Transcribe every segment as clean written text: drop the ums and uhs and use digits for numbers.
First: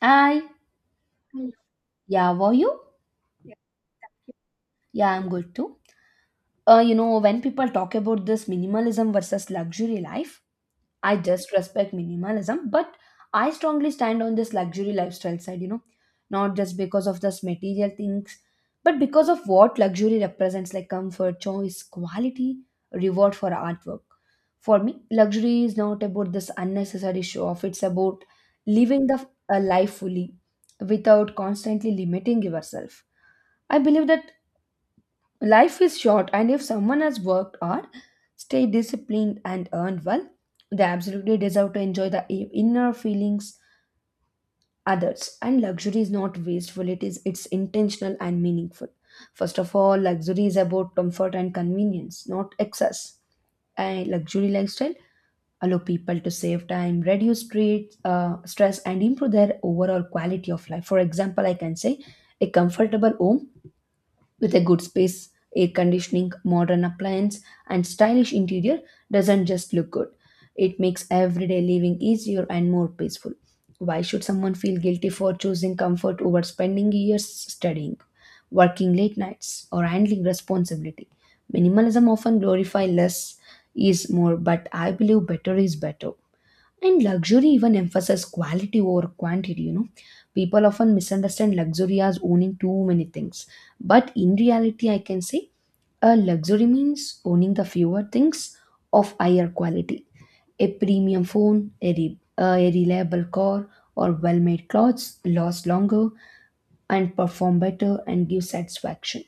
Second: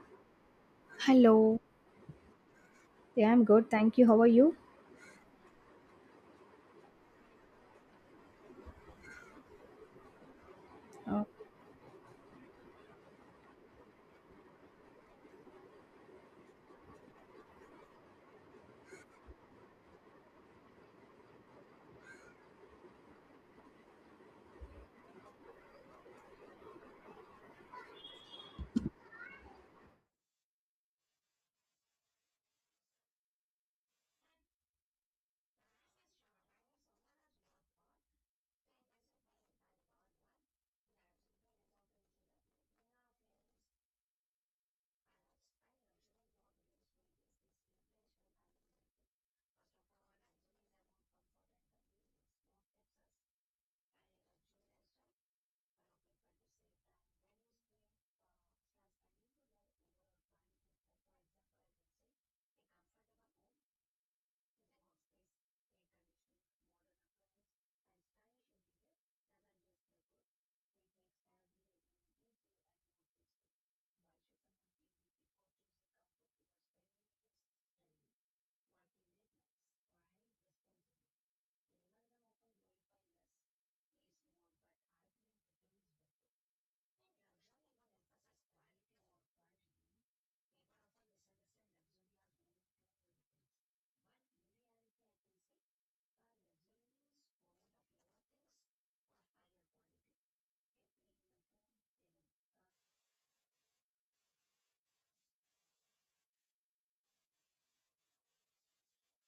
Hi. Hello. Hello. Yeah, were you? Yeah, I'm Yeah. good. Thank you. How are you? Yeah, I'm good too. You know, when people talk about this minimalism versus luxury life, I Uh, just respect minimalism, but I strongly stand on this luxury lifestyle side, you know, not just because of this material things, but because of what luxury represents like comfort, choice, quality, reward for artwork. For me, luxury is not about this unnecessary show off, it's about living the a life fully without constantly limiting yourself. I believe that life is short, and if someone has worked hard, stayed disciplined, and earned well, they absolutely deserve to enjoy the inner feelings others. And luxury is not wasteful; it's intentional and meaningful. First of all, luxury is about comfort and convenience, not excess. A luxury lifestyle allow people to save time, reduce stress, and improve their overall quality of life. For example, I can say a comfortable home with a good space, air conditioning, modern appliance, and stylish interior doesn't just look good. It makes everyday living easier and more peaceful. Why should someone feel guilty for choosing comfort over spending years studying, working late nights, or handling responsibility? Minimalism often glorifies less is more, but I believe better is better. And luxury even emphasizes quality over quantity, you know. People often misunderstand luxury as owning too many things. But in reality, I can say a luxury means owning the fewer things of higher quality. A premium phone, a reliable car, or well made clothes last longer and perform better and give satisfaction.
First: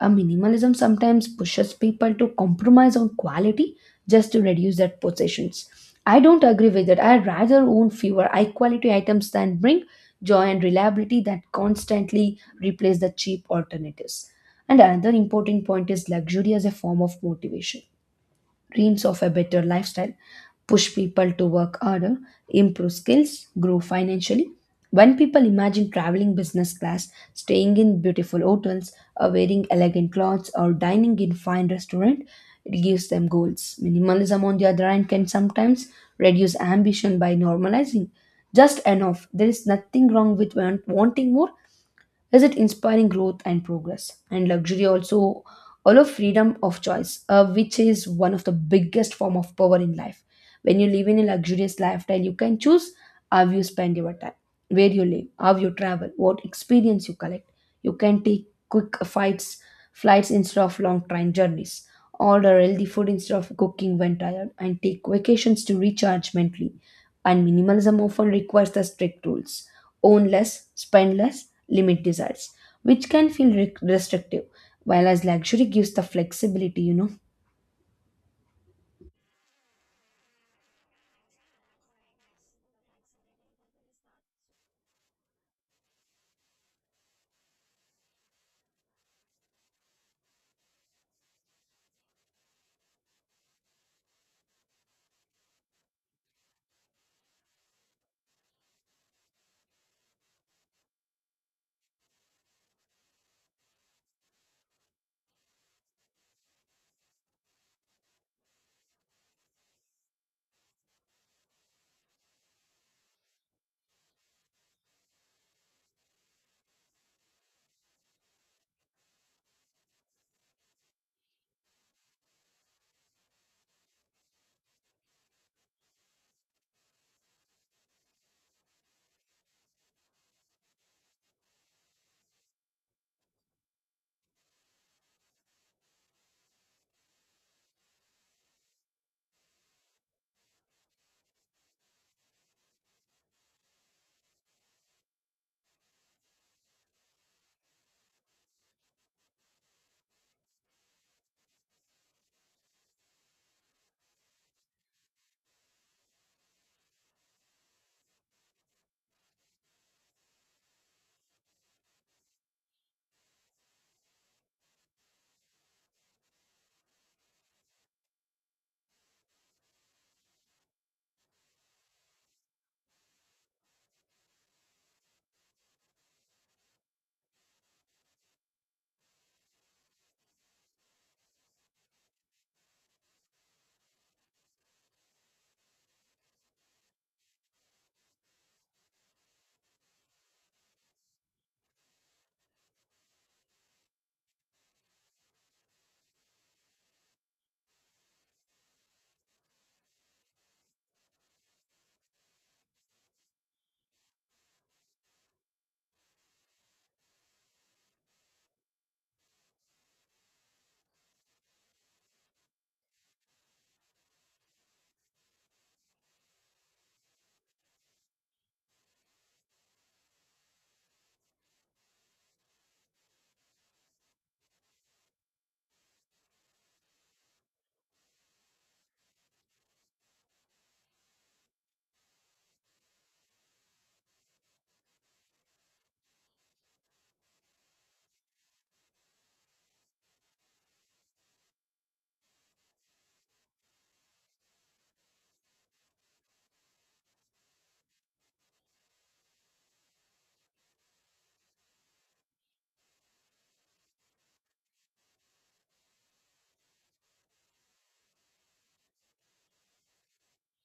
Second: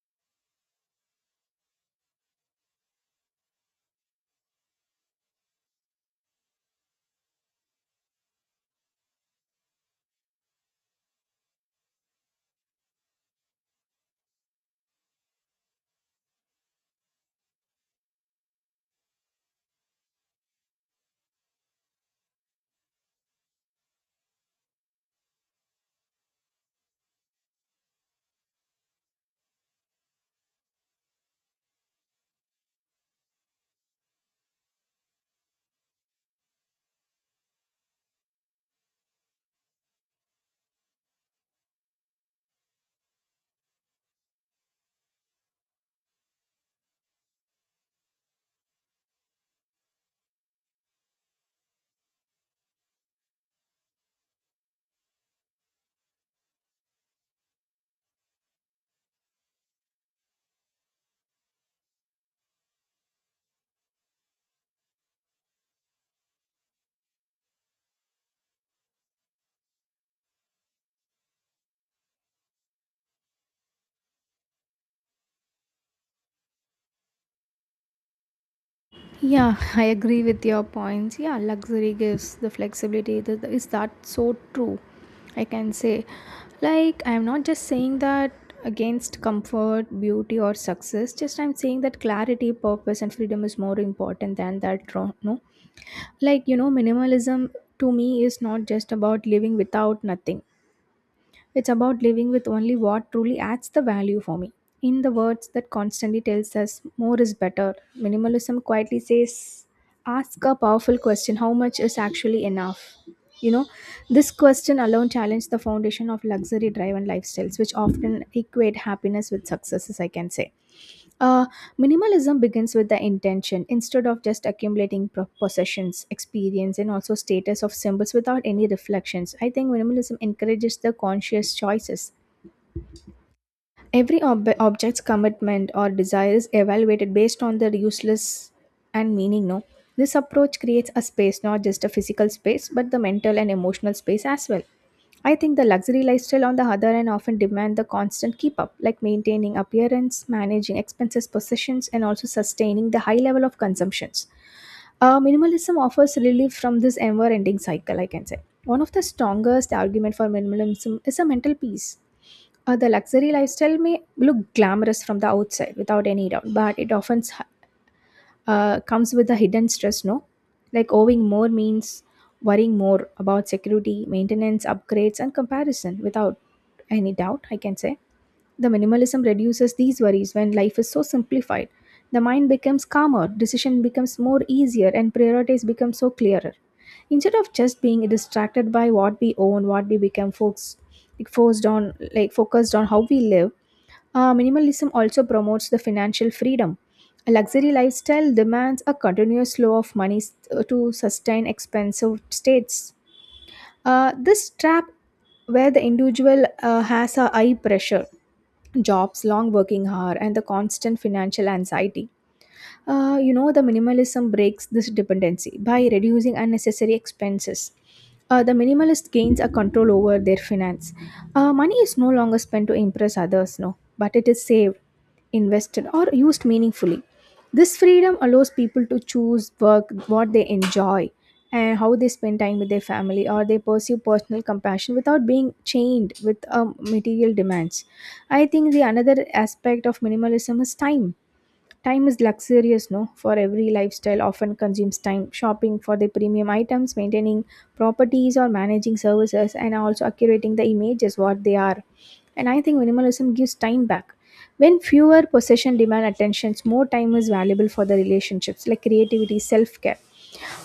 A minimalism sometimes pushes people to compromise on quality just to reduce their possessions. I don't agree with that. I rather own fewer high quality items than bring joy and reliability that constantly replace the cheap alternatives. And another important point is luxury as a form of motivation dreams of a better lifestyle, push people to work harder, improve skills, grow financially. When people imagine traveling business class, staying in beautiful hotels, or wearing elegant clothes, or dining in fine restaurant, it gives them goals. Minimalism, on the other hand, can sometimes reduce ambition by normalizing just enough. There is nothing wrong with wanting more, is it inspiring growth and progress and luxury also allow freedom of choice, which is one of the biggest form of power in life. When you live in a luxurious lifestyle you can choose how you spend your time, where you live, how you travel, what experience you collect. You can take quick flights instead of long train journeys, order healthy food instead of cooking when tired, and take vacations to recharge mentally. And minimalism often requires the strict rules: own less, spend less, limit desires, which can feel restrictive, while as luxury gives the flexibility, you know. Yeah, I agree with your points. Yeah, luxury gives the flexibility. Is that so true? I can say. Like, I'm not just saying that against comfort, beauty, or success, just I'm saying that clarity, purpose, and freedom is more important than that. No, like, minimalism to me is not just about living without nothing. It's about living with only what truly adds the value for me. In the words that constantly tells us more is better, minimalism quietly says, ask a powerful question, how much is actually enough? You know, this question alone challenged the foundation of luxury driven lifestyles, which often equate happiness with successes, I can say. Uh, Minimalism begins with the intention instead of just accumulating possessions, experience, and also status of symbols without any reflections. I think minimalism encourages the conscious choices. Every object's commitment or desire is evaluated based on their useless and meaning. No, this approach creates a space, not just a physical space, but the mental and emotional space as well. I think the luxury lifestyle, on the other hand, often demand the constant keep up, like maintaining appearance, managing expenses, possessions, and also sustaining the high level of consumptions. Minimalism offers relief from this ever-ending cycle, I can say. One of the strongest arguments for minimalism is a mental peace. The luxury lifestyle may look glamorous from the outside without any doubt, but it often comes with a hidden stress, no? Like owing more means worrying more about security, maintenance, upgrades, and comparison without any doubt, I can say. The minimalism reduces these worries when life is so simplified. The mind becomes calmer, decision becomes more easier, and priorities become so clearer. Instead of just being distracted by what we own, what we become focused, like forced on, like focused on how we live, minimalism also promotes the financial freedom. A luxury lifestyle demands a continuous flow of money to sustain expensive states. This trap, where the individual has a high pressure, jobs, long working hour, and the constant financial anxiety. The minimalism breaks this dependency by reducing unnecessary expenses. The minimalist gains a control over their finance. Money is no longer spent to impress others, no, but it is saved, invested, or used meaningfully. This freedom allows people to choose work, what they enjoy, and how they spend time with their family, or they pursue personal compassion without being chained with material demands. I think the another aspect of minimalism is time. Time is luxurious, no? For every lifestyle often consumes time. Shopping for the premium items, maintaining properties or managing services, and also accurating the images what they are. And I think minimalism gives time back. When fewer possession demand attentions, more time is valuable for the relationships, like creativity, self care.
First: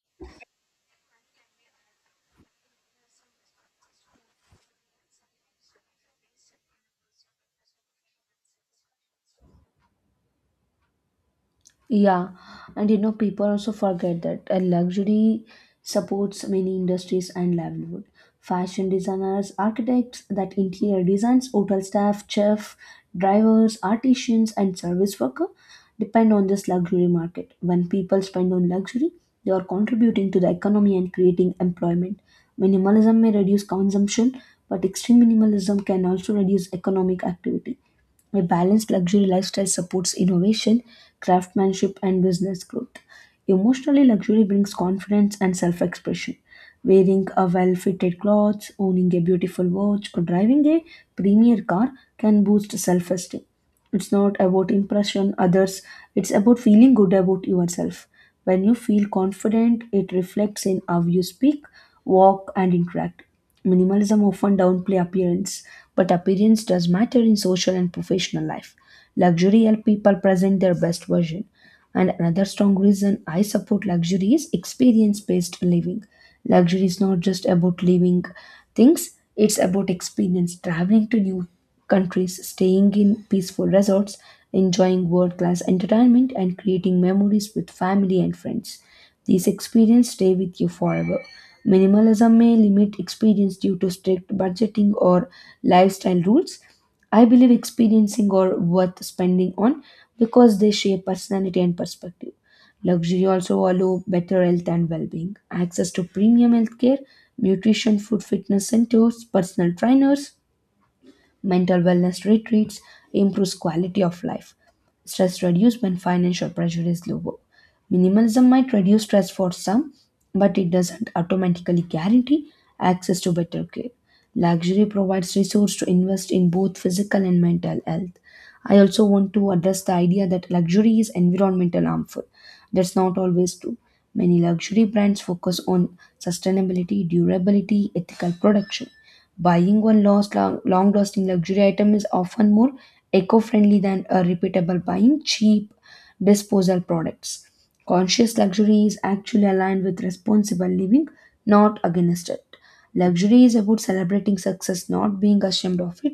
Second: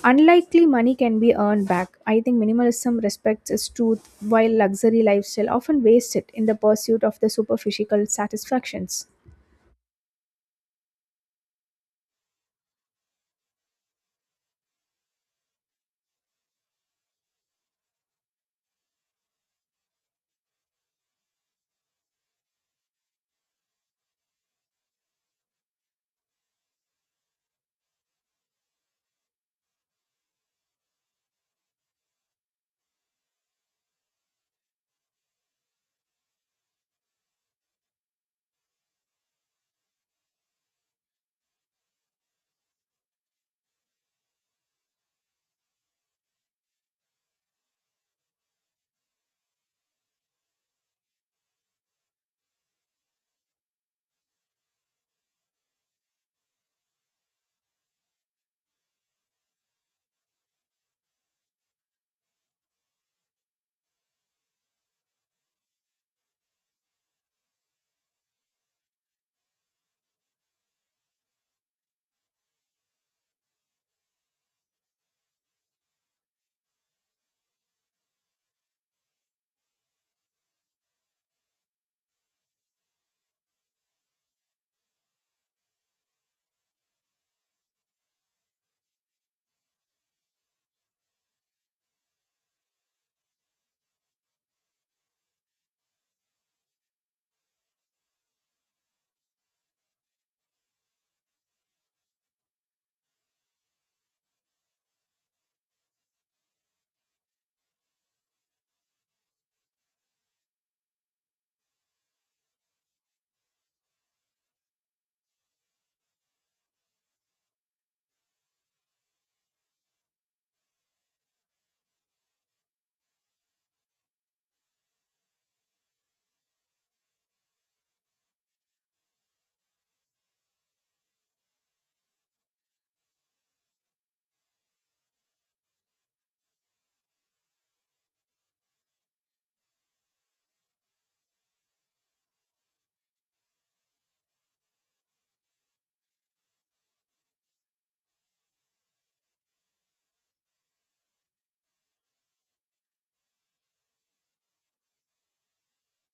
Unlikely money can be earned back. I think minimalism respects its truth, while luxury lifestyle often wastes it in the pursuit of the superficial satisfactions. Yeah, and you know, people also forget that a luxury supports many industries and livelihood. Fashion designers, architects, that interior designs, hotel staff, chef, drivers, artisans, and service worker depend on this luxury market. When people spend on luxury, they are contributing to the economy and creating employment. Minimalism may reduce consumption, but extreme minimalism can also reduce economic activity. A balanced luxury lifestyle supports innovation, craftsmanship, and business growth. Emotionally, luxury brings confidence and self expression. Wearing a well fitted clothes, owning a beautiful watch, or driving a premier car can boost self esteem. It's not about impression others, it's about feeling good about yourself. When you feel confident, it reflects in how you speak, walk, and interact. Minimalism often downplay appearance, but appearance does matter in social and professional life. Luxury helps people present their best version. And another strong reason I support luxury is experience based living. Luxury is not just about living things, it's about experience, traveling to new countries, staying in peaceful resorts, enjoying world class entertainment, and creating memories with family and friends. These experiences stay with you forever. Minimalism may limit experience due to strict budgeting or lifestyle rules, I believe experiencing are worth spending on because they shape personality and perspective. Luxury also allow better health and well-being, access to premium healthcare, nutrition, food, fitness centers, personal trainers, mental wellness retreats improves quality of life. Stress reduced when financial pressure is lower. Minimalism might reduce stress for some, but it doesn't automatically guarantee access to better care. Luxury provides resource to invest in both physical and mental health. I also want to address the idea that luxury is environmental harmful. That's not always true. Many luxury brands focus on sustainability, durability, ethical production. Buying one long-lasting luxury item is often more eco-friendly than a repeatable buying cheap disposal products. Conscious luxury is actually aligned with responsible living, not against it. Luxury is about celebrating success, not being ashamed of it.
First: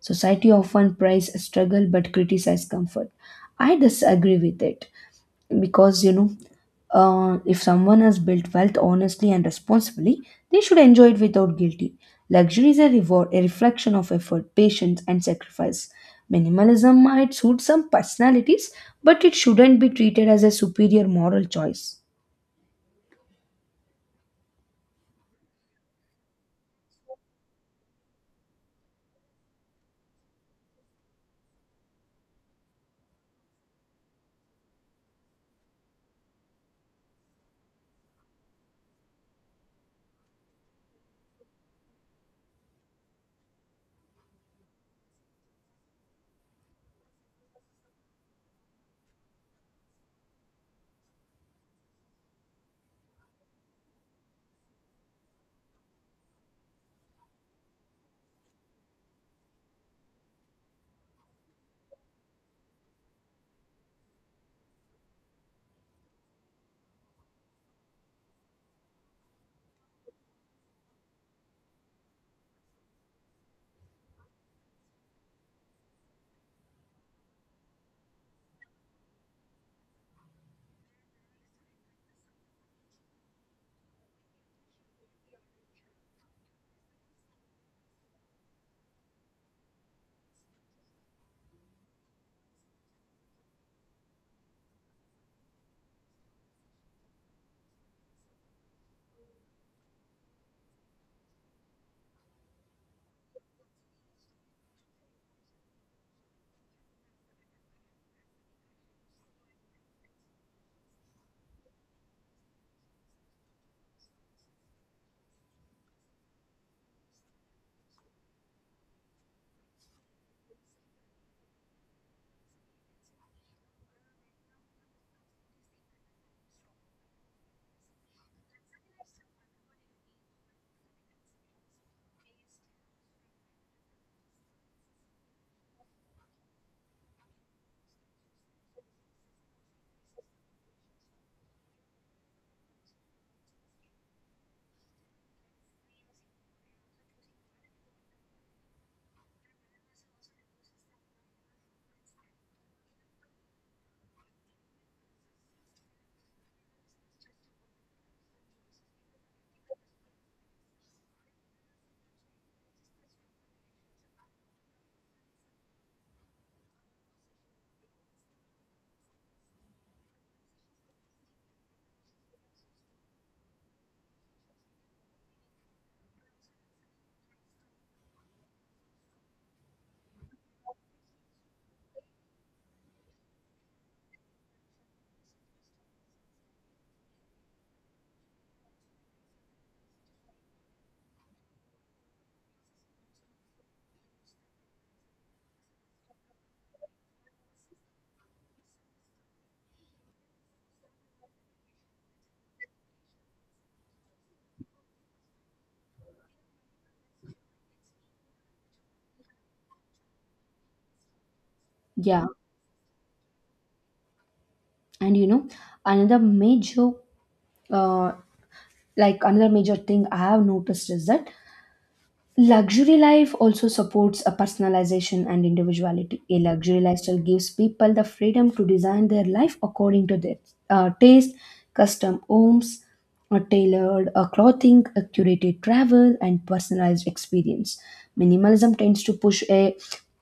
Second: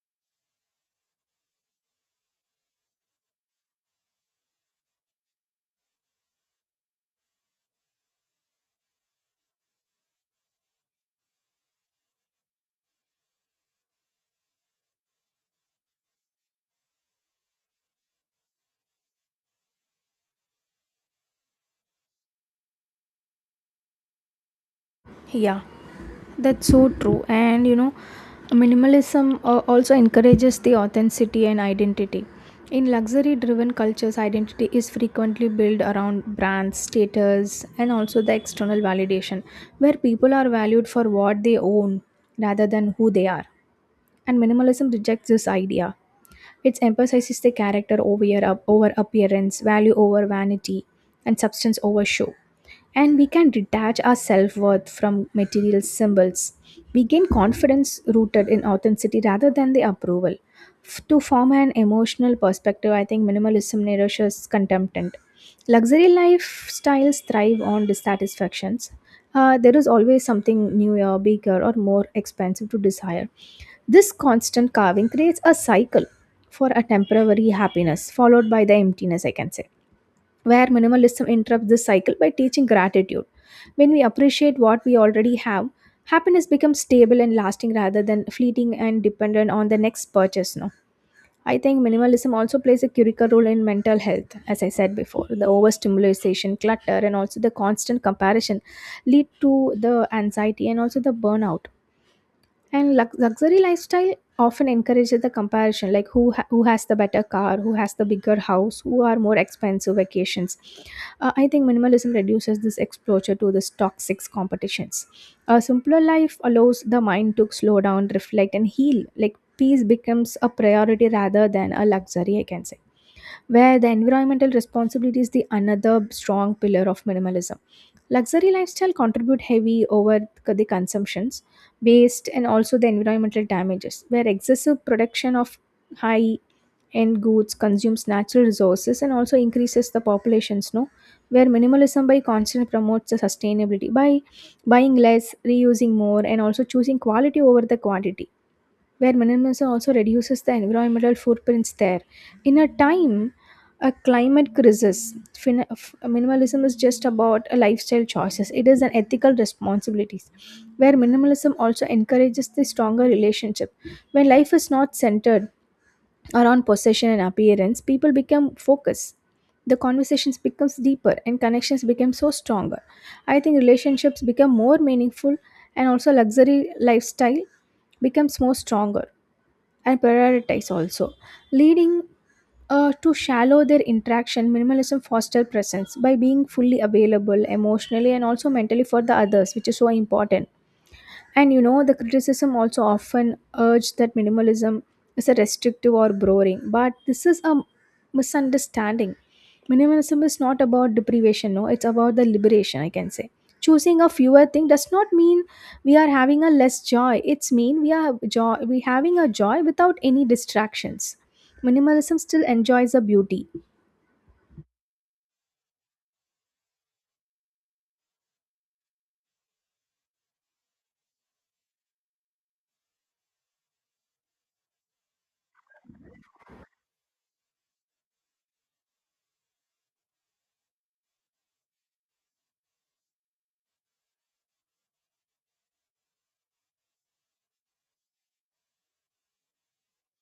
Society often praises struggle but criticizes comfort. I disagree with it because, you know, if someone has built wealth honestly and responsibly, they should enjoy it without guilty. Luxury is a reward, a reflection of effort, patience and sacrifice. Minimalism might suit some personalities, but it shouldn't be treated as a superior moral choice. Yeah. That's so true, and minimalism also encourages the authenticity and identity in luxury driven cultures. Identity is frequently built around brands, status, and also the external validation, where people are valued for what they own rather than who they are. And minimalism rejects this idea. It emphasizes the character over appearance, value over vanity, and substance over show. And we can detach our self worth from material symbols. We gain confidence rooted in authenticity rather than the approval. To form an emotional perspective, I think minimalism nourishes contentment. Luxury lifestyles thrive on dissatisfactions. There is always something newer, bigger, or more expensive to desire. This constant carving creates a cycle for a temporary happiness, followed by the emptiness, I can say, where minimalism interrupts this cycle by teaching gratitude. When we appreciate what we already have, happiness becomes stable and lasting rather than fleeting and dependent on the next purchase. No. I think minimalism also plays a critical role in mental health, as I said before. The overstimulation, clutter, and also the constant comparison lead to the anxiety and also the burnout, and luxury lifestyle often encourages the comparison, like who has the better car, who has the bigger house, who are more expensive vacations. I think minimalism reduces this exposure to this toxic competitions. A simpler life allows the mind to slow down, reflect, and heal, like peace becomes a priority rather than a luxury, I can say, where the environmental responsibility is the another strong pillar of minimalism. Luxury lifestyle contribute heavy over the consumptions, waste, and also the environmental damages, where excessive production of high end goods consumes natural resources and also increases the populations, no, where minimalism by constant promotes the sustainability by buying less, reusing more, and also choosing quality over the quantity, where minimalism also reduces the environmental footprints there. In a time, a climate crisis, minimalism is just about a lifestyle choices. It is an ethical responsibilities, where minimalism also encourages the stronger relationship. When life is not centered around possession and appearance, people become focused. The conversations becomes deeper and connections become so stronger. I think relationships become more meaningful, and also luxury lifestyle becomes more stronger and prioritize also, leading to shallow their interaction. Minimalism foster presence by being fully available emotionally and also mentally for the others, which is so important. And the criticism also often urged that minimalism is a restrictive or boring, but this is a misunderstanding. Minimalism is not about deprivation, no, it's about the liberation, I can say. Choosing a fewer thing does not mean we are having a less joy. It's mean we are joy we having a joy without any distractions. Minimalism Yeah, still enjoys the beauty. and you know, another major uh, another major thing I have noticed is that luxury life also supports a personalization and individuality. A luxury lifestyle gives people the freedom to design their life according to their taste, custom homes, a tailored clothing, a curated travel, and personalized experience. Minimalism tends to push a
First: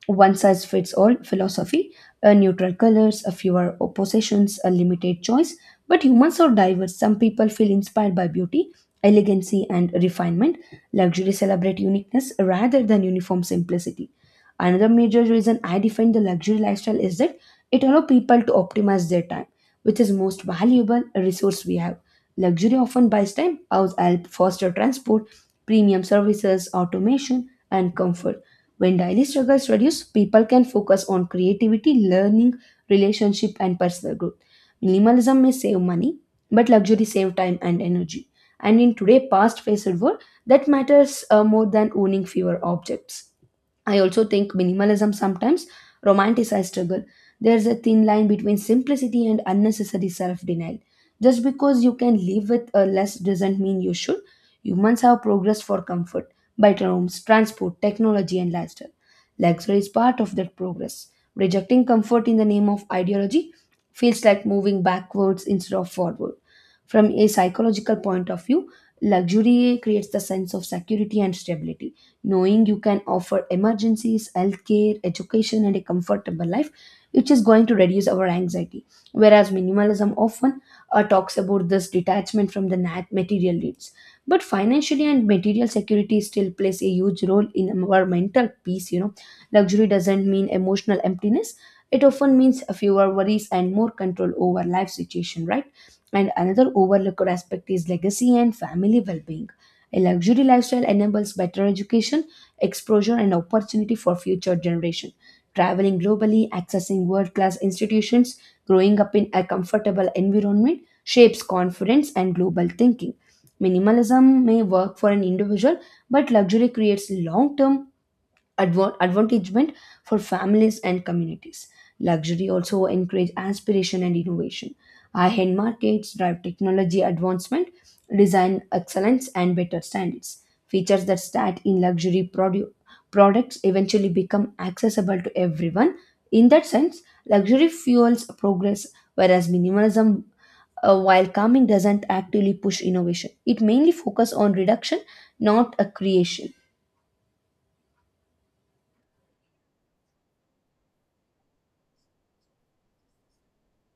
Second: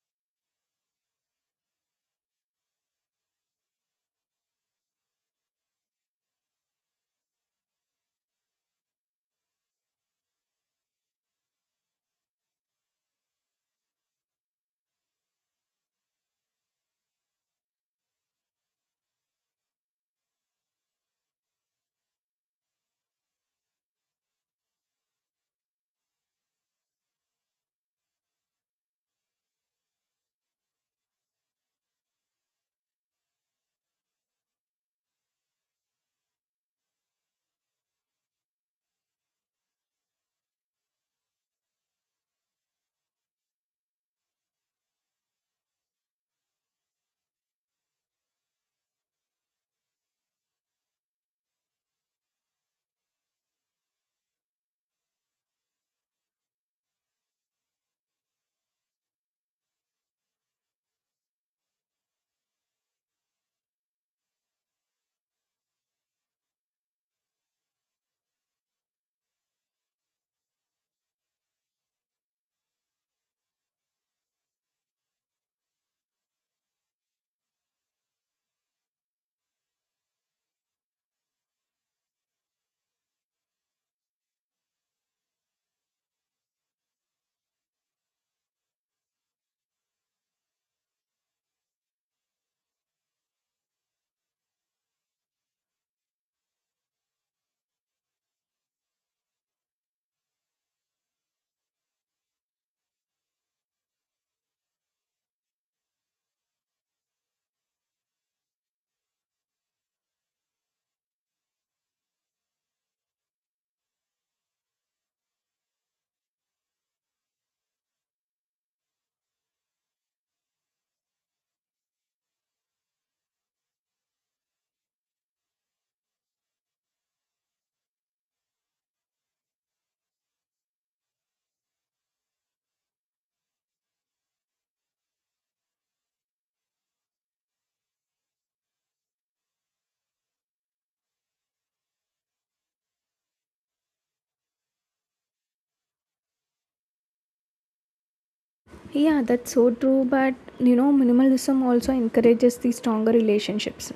one size fits all philosophy, a neutral colors, a fewer oppositions, a limited choice. But humans are diverse. Some people feel inspired by beauty, elegancy, and refinement. Luxury celebrate uniqueness rather than uniform simplicity. Another major reason I define the luxury lifestyle is that it allows people to optimize their time, which is most valuable resource we have. Luxury often buys time, house help, foster transport, premium services, automation, and comfort. When daily struggles reduce, people can focus on creativity, learning, relationship, and personal growth. Minimalism may save money, but luxury save time and energy. And in today, fast-paced world, that matters more than owning fewer objects. I also think minimalism sometimes romanticizes struggle. There's a thin line between simplicity and unnecessary self denial. Just because you can live with a less doesn't mean you should. Humans have progressed for comfort, better homes, transport, technology, and lifestyle. Luxury is part of that progress. Rejecting comfort in the name of ideology feels like moving backwards instead of forward. From a psychological point of view, luxury creates the sense of security and stability, knowing you can offer emergencies, healthcare, education, and a comfortable life, which is going to reduce our anxiety. Whereas minimalism often talks about this detachment from the material needs. But financially and material security still plays a huge role in our mental peace. You know, luxury doesn't mean emotional emptiness. It often means fewer worries and more control over life situation, right? And another overlooked aspect is legacy and family well-being. A luxury lifestyle enables better education, exposure, and opportunity for future generation. Traveling globally, accessing world-class institutions, growing up in a comfortable environment shapes confidence and global thinking. Minimalism may work for an individual, but luxury creates long-term advantagement for families and communities. Luxury also encourage aspiration and innovation. High-end markets drive technology advancement, design excellence, and better standards. Features that start in luxury products eventually become accessible to everyone. In that sense, luxury fuels progress, whereas minimalism, while calming, doesn't actively push innovation. It mainly focuses on reduction, not a creation. Yeah, that's so true. But minimalism also encourages the stronger relationships.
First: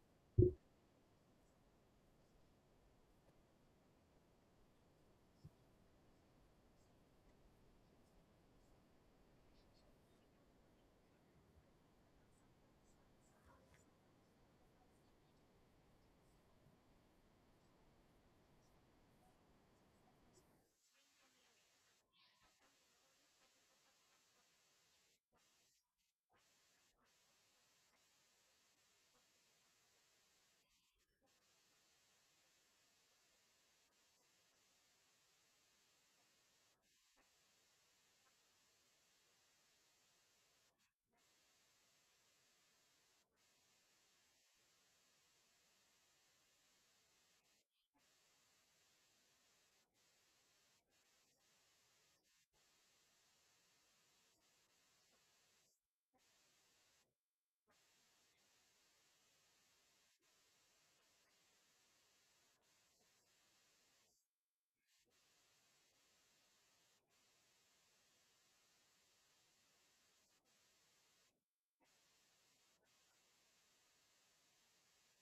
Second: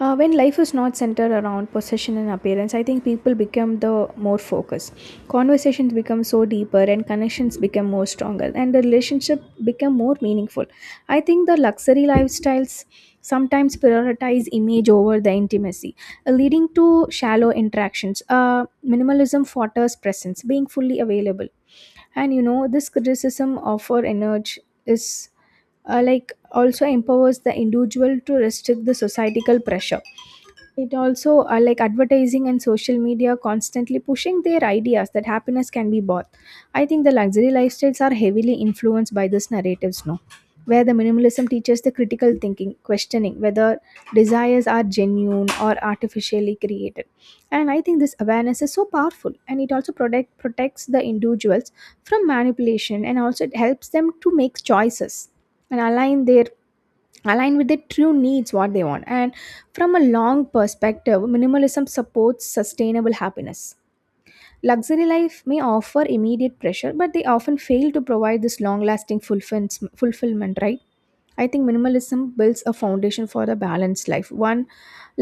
When life is not centered around possession and appearance, I think people become the more focused. Conversations become so deeper, and connections become more stronger, and the relationship become more meaningful. I think the luxury lifestyles sometimes prioritize image over the intimacy, leading to shallow interactions. Minimalism fosters presence, being fully available. And this criticism of our energy is like also empowers the individual to restrict the societal pressure. It also, like advertising and social media, constantly pushing their ideas that happiness can be bought. I think the luxury lifestyles are heavily influenced by these narratives now, where the minimalism teaches the critical thinking, questioning whether desires are genuine or artificially created. And I think this awareness is so powerful, and it also protects the individuals from manipulation, and also it helps them to make choices and align their align with their true needs what they want. And from a long perspective, minimalism supports sustainable happiness. Luxury life may offer immediate pressure, but they often fail to provide this long lasting fulfillment, right? I think minimalism builds a foundation for a balanced life, one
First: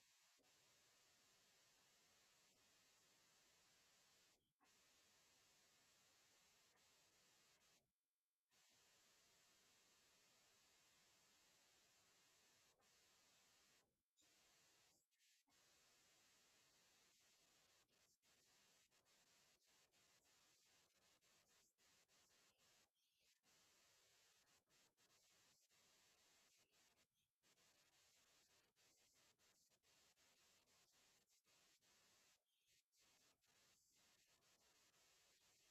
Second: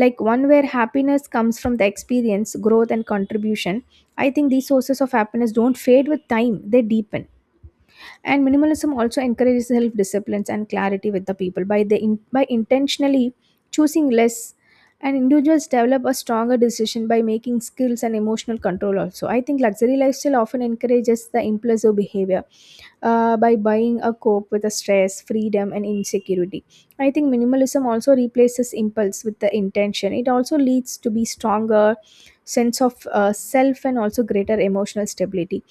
where happiness comes from the experience, growth, and contribution. I think these sources of happiness don't fade with time, they deepen. And minimalism also encourages self disciplines and clarity with the people by intentionally choosing less. And individuals develop a stronger decision by making skills and emotional control. Also, I think luxury lifestyle often encourages the impulsive behavior, by buying a cope with the stress, freedom, and insecurity. I think minimalism also replaces impulse with the intention. It also leads to be stronger sense of self and also greater emotional stability.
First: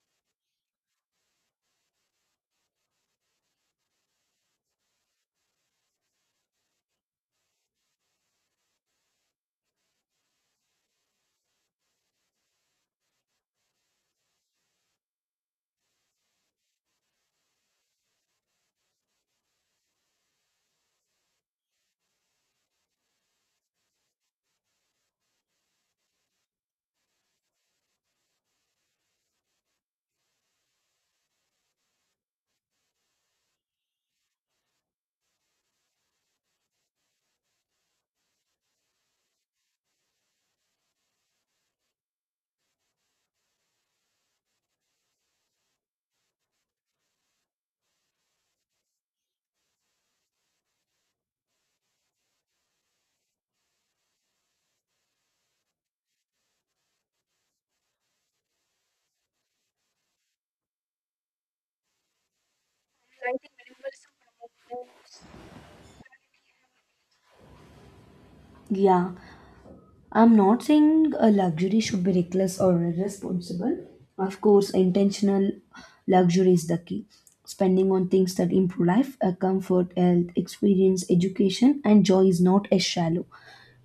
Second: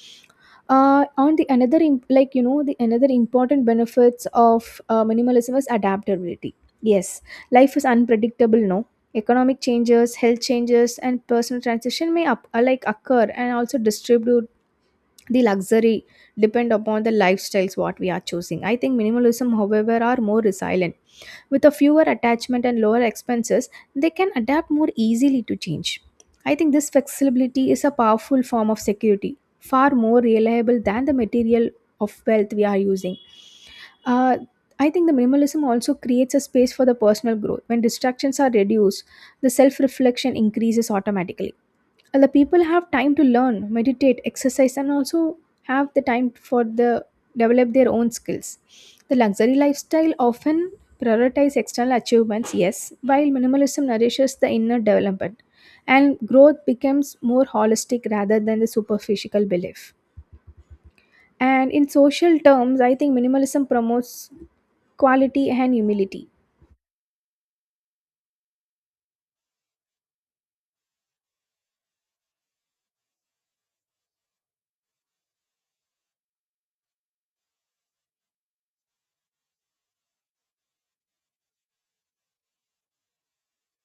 On the another the another important benefits of minimalism is adaptability, yes. Life is unpredictable, no? Economic changes, health changes, and personal transition may up, like occur and also distribute the luxury depend upon the lifestyles what we are choosing. I think minimalism, however, are more resilient with a fewer attachment and lower expenses. They can adapt more easily to change. I think this flexibility is a powerful form of security, far more reliable than the material of wealth we are using. Uh, I think the minimalism also creates a space for the personal growth. When distractions are reduced, the self reflection increases automatically, and the people have time to learn, meditate, exercise, and also have the time for the develop their own skills. The luxury lifestyle often prioritize external achievements, yes, while minimalism nourishes the inner development, and growth becomes more holistic rather than the superficial belief. And in social terms, I think minimalism promotes quality and humility. Yeah. I'm not saying a luxury should be reckless or irresponsible. Of course, intentional luxury is the key. Spending on things that improve life, comfort, health, experience, education, and joy is not a shallow.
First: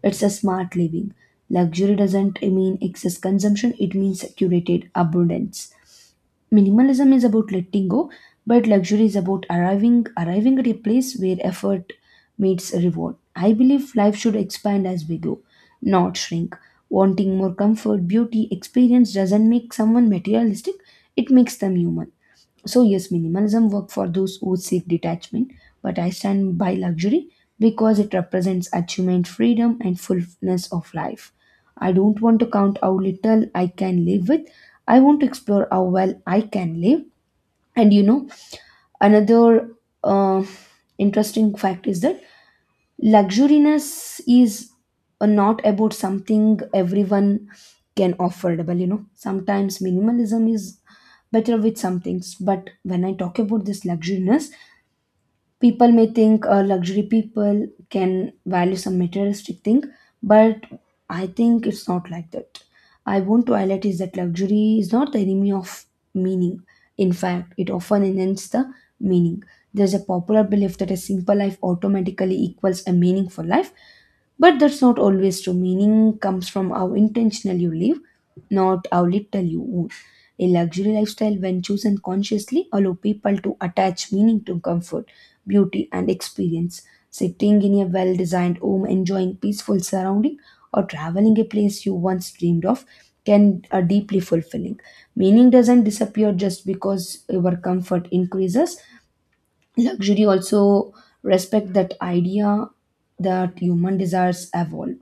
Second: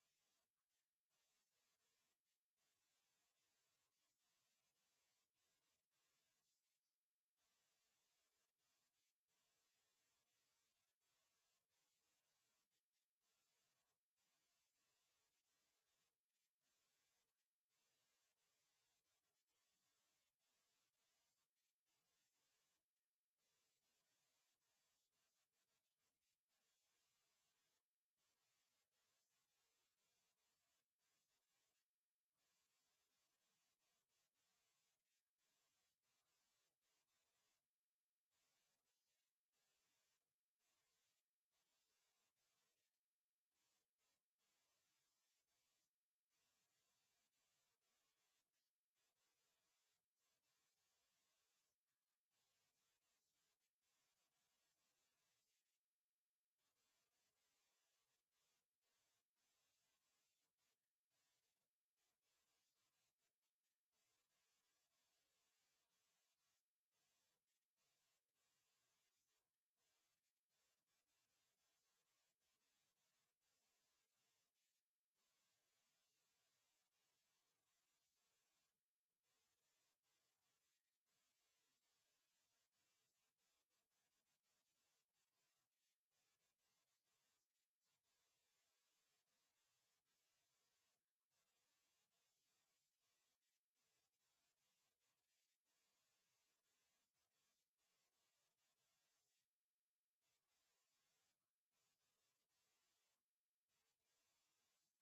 It's a smart living. Luxury doesn't mean excess consumption, it means curated abundance. Minimalism is about letting go, but luxury is about arriving at a place where effort meets reward. I believe life should expand as we go, not shrink. Wanting more comfort, beauty, experience doesn't make someone materialistic, it makes them human. So, yes, minimalism work for those who seek detachment, but I stand by luxury because it represents achievement, freedom, and fullness of life. I don't want to count how little I can live with. I want to explore how well I can live. And you know, another uh, interesting fact is that luxuriness is, not about something everyone can affordable. You know, sometimes minimalism is better with some things, but when I talk about this luxuriness, people may think luxury people can value some materialistic thing. But I think it's not like that. I want to highlight is that luxury is not the enemy of meaning. In fact, it often enhances the meaning. There's a popular belief that a simple life automatically equals a meaningful life, but that's not always true. Meaning comes from how intentional you live, not how little you own. A luxury lifestyle, when chosen consciously, allow people to attach meaning to comfort, beauty, and experience. Sitting in a well-designed home, enjoying peaceful surrounding, or traveling a place you once dreamed of can are deeply fulfilling. Meaning doesn't disappear just because your comfort increases. Luxury also respect that idea that human desires evolve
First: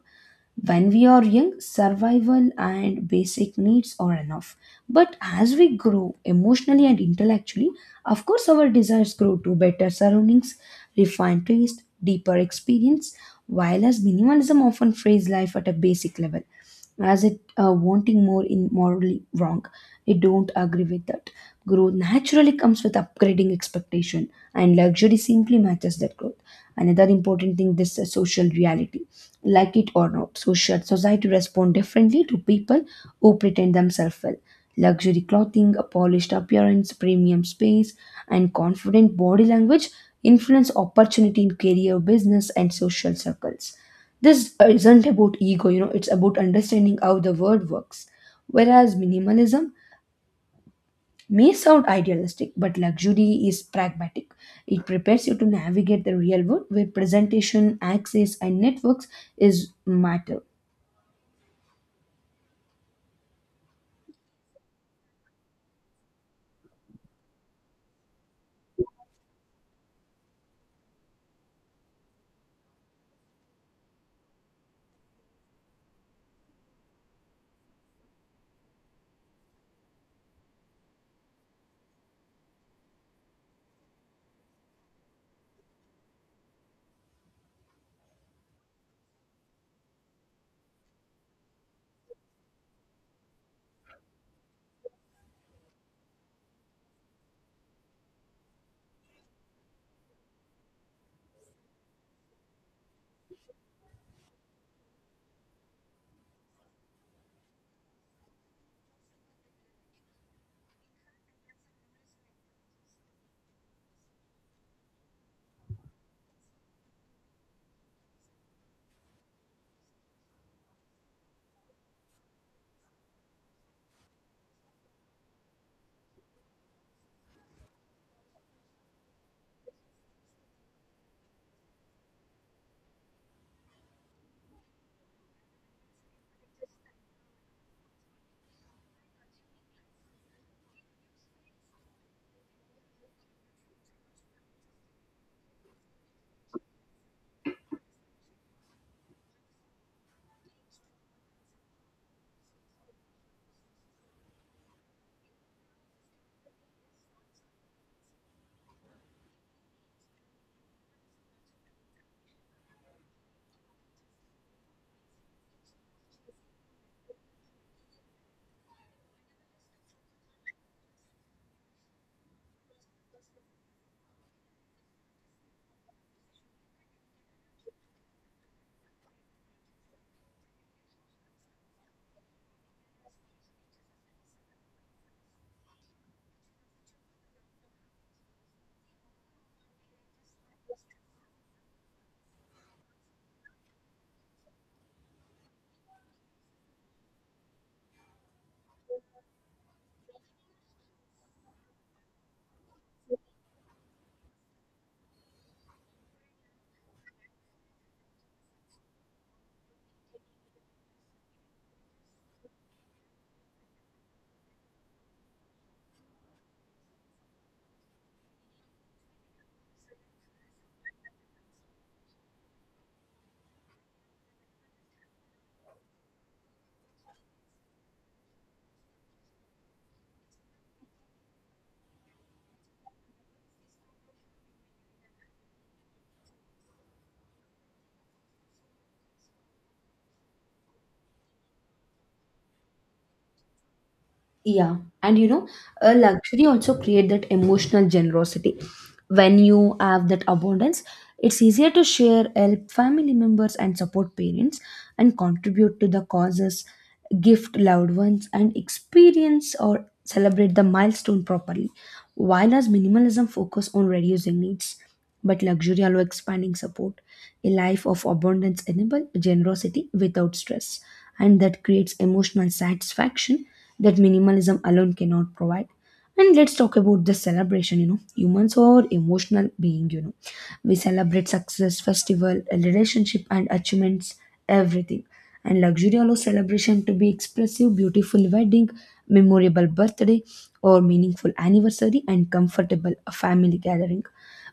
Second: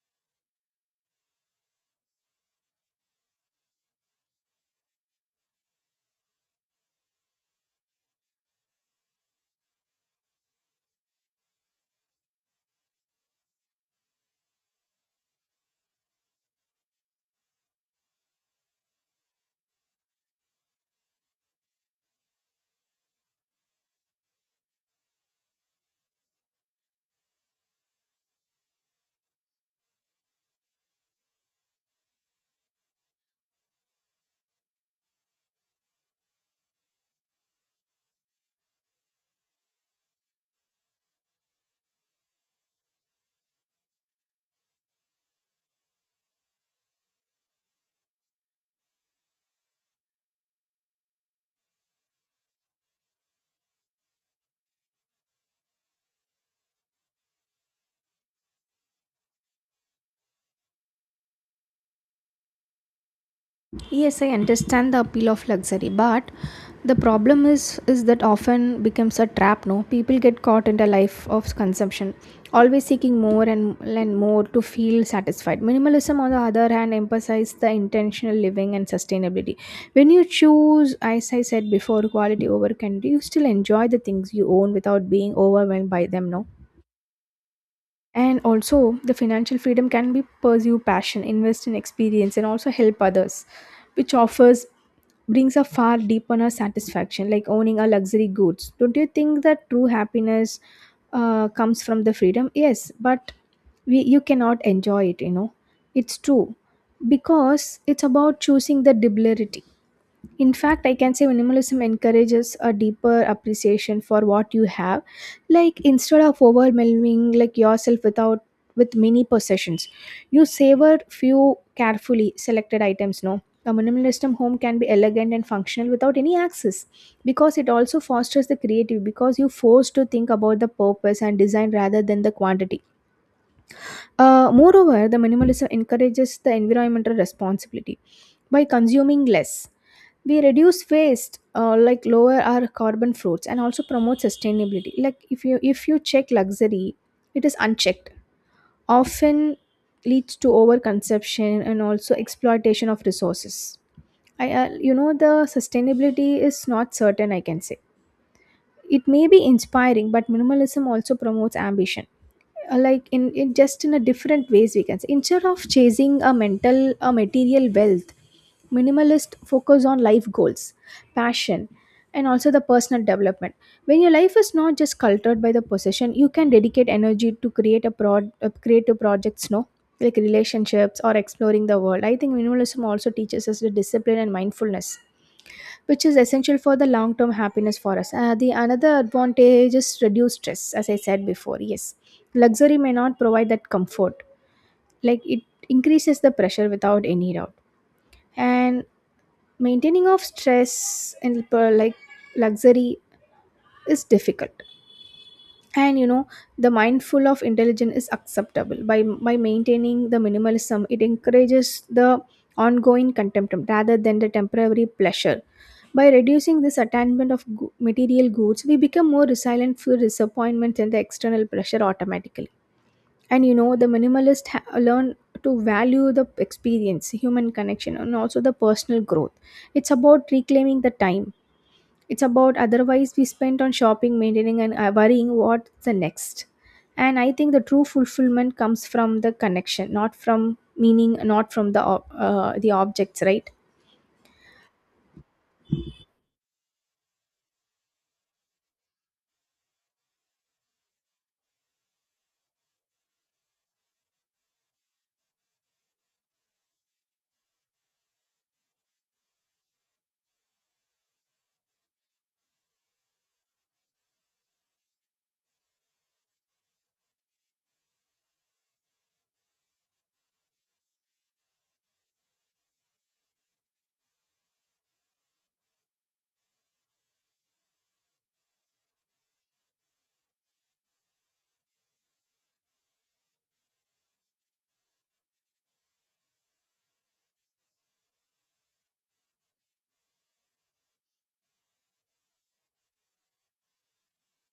when we are young, survival and basic needs are enough. But as we grow emotionally and intellectually, of course, our desires grow to better surroundings, refined taste, deeper experience, while as minimalism often frays life at a basic level as it wanting more in morally wrong. I don't agree with that. Growth naturally comes with upgrading expectation, and luxury simply matches that growth. Another important thing, this is social reality, like it or not. Social society respond differently to people who pretend themselves well. Luxury clothing, a polished appearance, premium space, and confident body language influence opportunity in career, business, and social circles. This isn't about ego, you know it's about understanding how the world works. Whereas minimalism may sound idealistic, but luxury is pragmatic. It prepares you to navigate the real world where presentation, access, and networks is matter. Yes, I understand the appeal of luxury, but the problem is that often becomes a trap. No, people get caught in the life of consumption, always seeking more and more to feel satisfied. Minimalism, on the other hand, emphasizes the intentional living and sustainability. When you choose, as I said before, quality over quantity, you still enjoy the things you own without being overwhelmed by them. No. And also, the financial freedom can be pursue passion, invest in experience, and also help others, which offers brings a far deeper satisfaction, like owning a luxury goods. Don't you think that true happiness comes from the freedom? Yes, but we you cannot enjoy it. It's true because it's about choosing the deliberately in fact, I can say minimalism encourages a deeper appreciation for what you have. Like instead of overwhelming like yourself without with many possessions, you savor few carefully selected items. No, a minimalism home can be elegant and functional without any access, because it also fosters the creative. Because you forced to think about the purpose and design rather than the quantity. Moreover, the minimalism encourages the environmental responsibility by consuming less, we reduce waste, like lower our carbon fruits, and also promote sustainability. Like if you check luxury, it is unchecked, often leads to overconsumption and also exploitation of resources. I you know, the sustainability is not certain, I can say. It may be inspiring, but minimalism also promotes ambition, like in just in a different ways, we can say. Instead of chasing a mental a material wealth, minimalist focus on life goals, passion, and also the personal development. When your life is not just cultured by the possession, you can dedicate energy to create a broad creative projects, no, like relationships or exploring the world. I think minimalism also teaches us the discipline and mindfulness, which is essential for the long term happiness for us. The another advantage is reduced stress, as I said before. Yes, luxury may not provide that comfort, like it increases the pressure without any doubt. And maintaining of like, luxury is difficult. And you know, the mindful of intelligence is acceptable by maintaining the minimalism. It encourages the ongoing contentment rather than the temporary pleasure. By reducing this attachment of material goods, we become more resilient for disappointment and the external pressure automatically. And you know, the learn to value the experience, human connection, and also the personal growth. It's about reclaiming the time. It's about otherwise we spend on shopping, maintaining, and worrying what's the next. And I think the true fulfillment comes from the connection, not from meaning, not from the the objects, right? Yeah, and you know, a luxury also create that emotional generosity. When you have that abundance, it's easier to share, help family members, and support parents, and contribute to the causes, gift loved ones, and experience or celebrate the milestone properly. While as minimalism focus on reducing needs. But luxury allows expanding support, a life of abundance enables generosity without stress, and that creates emotional satisfaction that minimalism alone cannot provide. And let's talk about the celebration. You know, humans are emotional being. You know, we celebrate success, festival, a relationship, and achievements, everything. And luxury allows celebration to be expressive, beautiful wedding, memorable birthday, or meaningful anniversary, and comfortable family gathering.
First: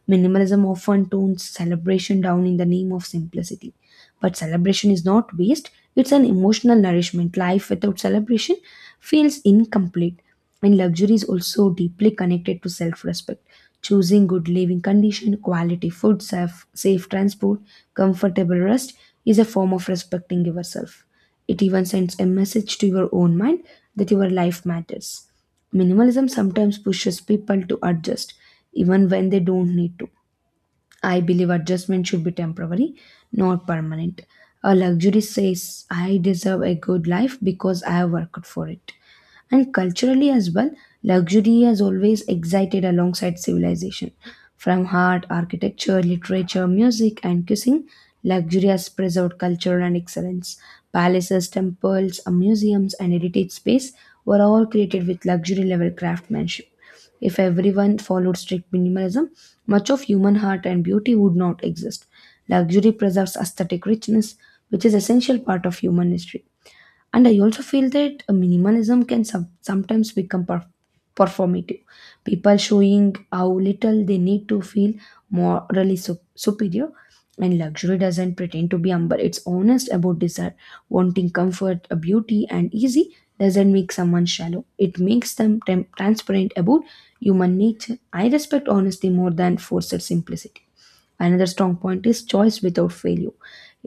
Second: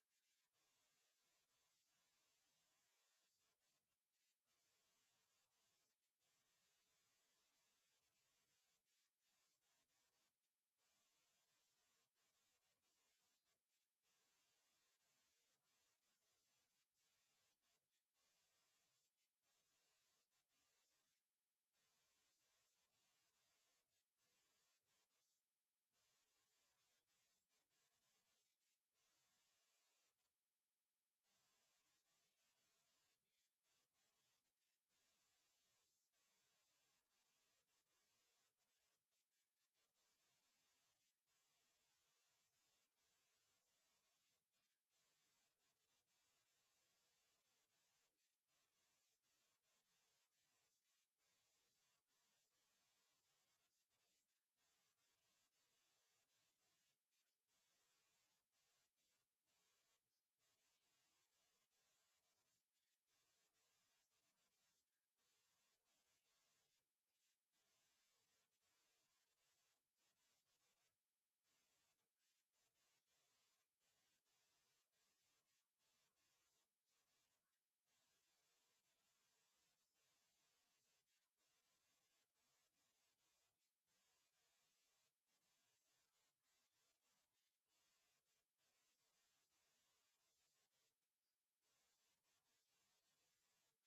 Minimalism often tones celebration down in the name of simplicity. But celebration is not waste, it's an emotional nourishment. Life without celebration feels incomplete. And luxury is also deeply connected to self respect. Choosing good living condition, quality food, safe transport, comfortable rest is a form of respecting yourself. It even sends a message to your own mind that your life matters. Minimalism sometimes pushes people to adjust even when they don't need to. I believe adjustment should be temporary, not permanent. A luxury says, I deserve a good life because I have worked for it. And culturally as well, luxury has always excited alongside civilization. From art, architecture, literature, music, and cuisine, luxurious preserved culture and excellence. Palaces, temples, museums, and heritage space were all created with luxury level craftsmanship. If everyone followed strict minimalism, much of human heart and beauty would not exist. Luxury preserves aesthetic richness, which is essential part of human history. And I also feel that minimalism can sometimes become performative, people showing how little they need to feel morally superior. And luxury doesn't pretend to be humble, it's honest about desire. Wanting comfort, beauty, and easy doesn't make someone shallow, it makes them transparent about human nature. I respect honesty more than forced simplicity. Another strong point is choice without failure.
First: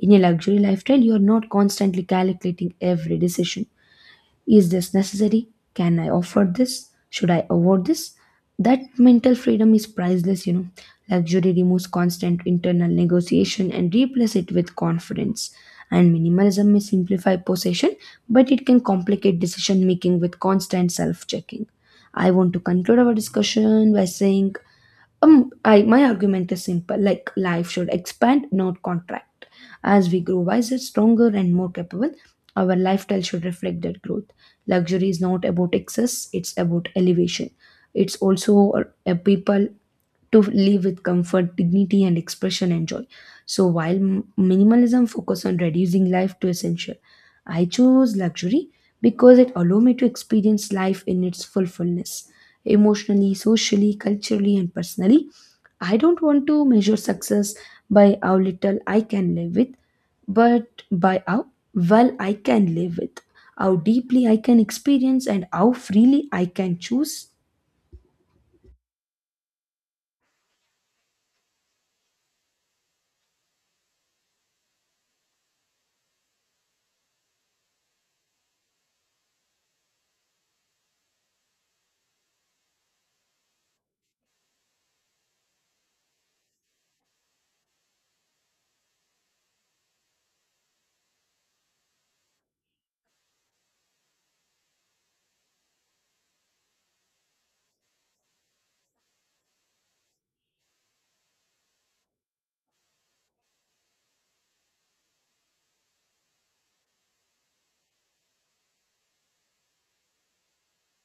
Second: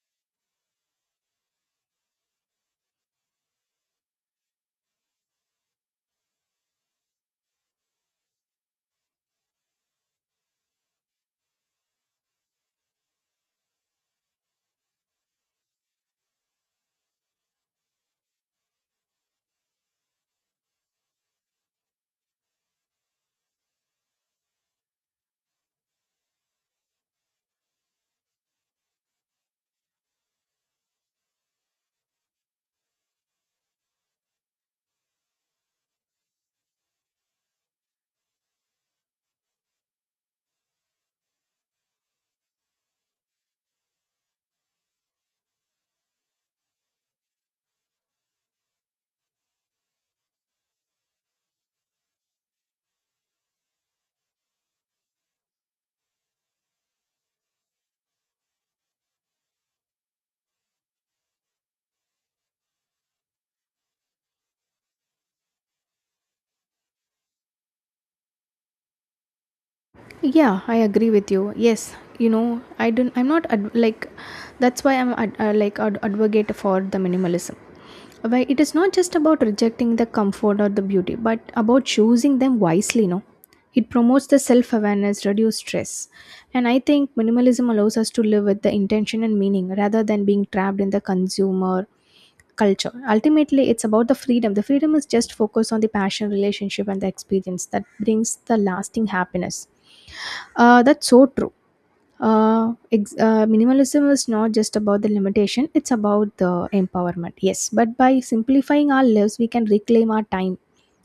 In a luxury lifestyle, you are not constantly calculating every decision. Is this necessary? Can I afford this? Should I avoid this? That mental freedom is priceless, you know. Luxury removes constant internal negotiation and replaces it with confidence. And minimalism may simplify possession, but it can complicate decision making with constant self checking. I want to conclude our discussion by saying I my argument is simple. Like life should expand, not contract. As we grow wiser, stronger, and more capable, our lifestyle should reflect that growth. Luxury is not about excess; it's about elevation. It's also a, a people to live with comfort, dignity, and expression and joy. So while minimalism focuses on reducing life to essential, I chose luxury because it allowed me to experience life in its fullness, emotionally, socially, culturally, and personally. I don't want to measure success by how little I can live with, but by how well I can live with, how deeply I can experience, and how freely I can choose. Yeah, I agree with you. Yes, you know, I don't, I'm not ad- like, that's why I'm advocate for the minimalism. Why it is not just about rejecting the comfort or the beauty, but about choosing them wisely, no. It promotes the self-awareness, reduce stress, and I think minimalism allows us to live with the intention and meaning rather than being trapped in the consumer culture. Ultimately, it's about the freedom. The freedom is just focus on the passion, relationship, and the experience that brings the lasting happiness. That's so true. Minimalism is not just about the limitation, it's about the empowerment. Yes, but by simplifying our lives, we can reclaim our time,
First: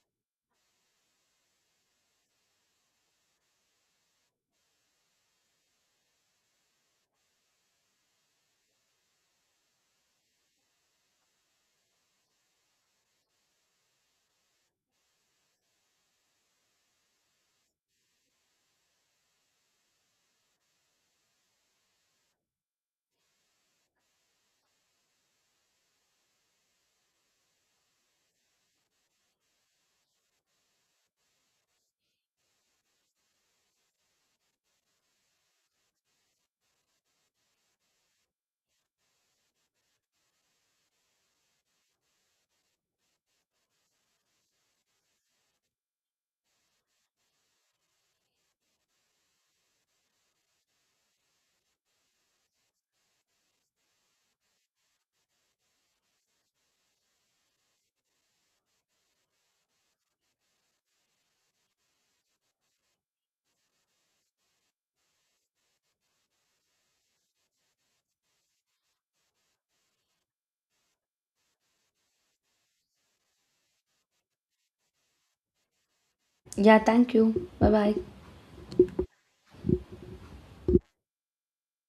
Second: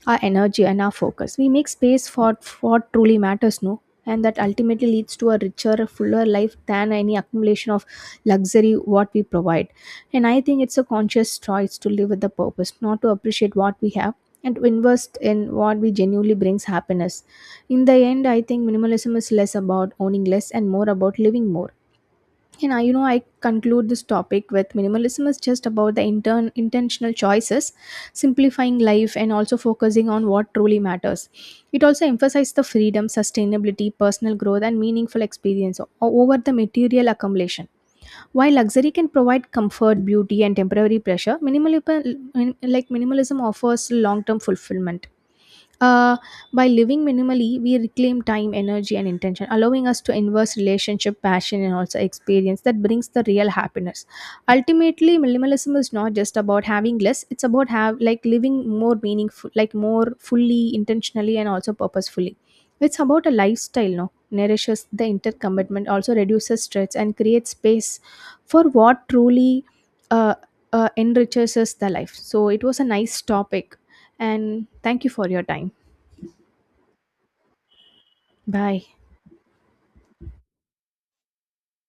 our energy, and our focus. We make space for what truly matters, no? And that ultimately leads to a richer, fuller life than any accumulation of luxury what we provide. And I think it's a conscious choice to live with a purpose, not to appreciate what we have, and to invest in what we genuinely brings happiness. In the end, I think minimalism is less about owning less and more about living more. And I, you know, I conclude this topic with minimalism is just about the intern intentional choices, simplifying life, and also focusing on what truly matters. It also emphasizes the freedom, sustainability, personal growth, and meaningful over the material accumulation. While luxury can provide comfort, beauty, and temporary pleasure, minimalism, offers long-term fulfillment. Uh, by living minimally, we reclaim time, energy, and intention, allowing us to invest relationship, passion, and also experience that brings the real happiness. Ultimately, minimalism is not just about having less; it's about have like living more meaningful, like more fully, intentionally, and also purposefully. It's about a lifestyle, no, nourishes the intercommitment, also reduces stress, and creates space for what truly uh, enriches us the life. So it was a nice topic, and thank you for your time. Yeah, thank you. Bye bye. Bye.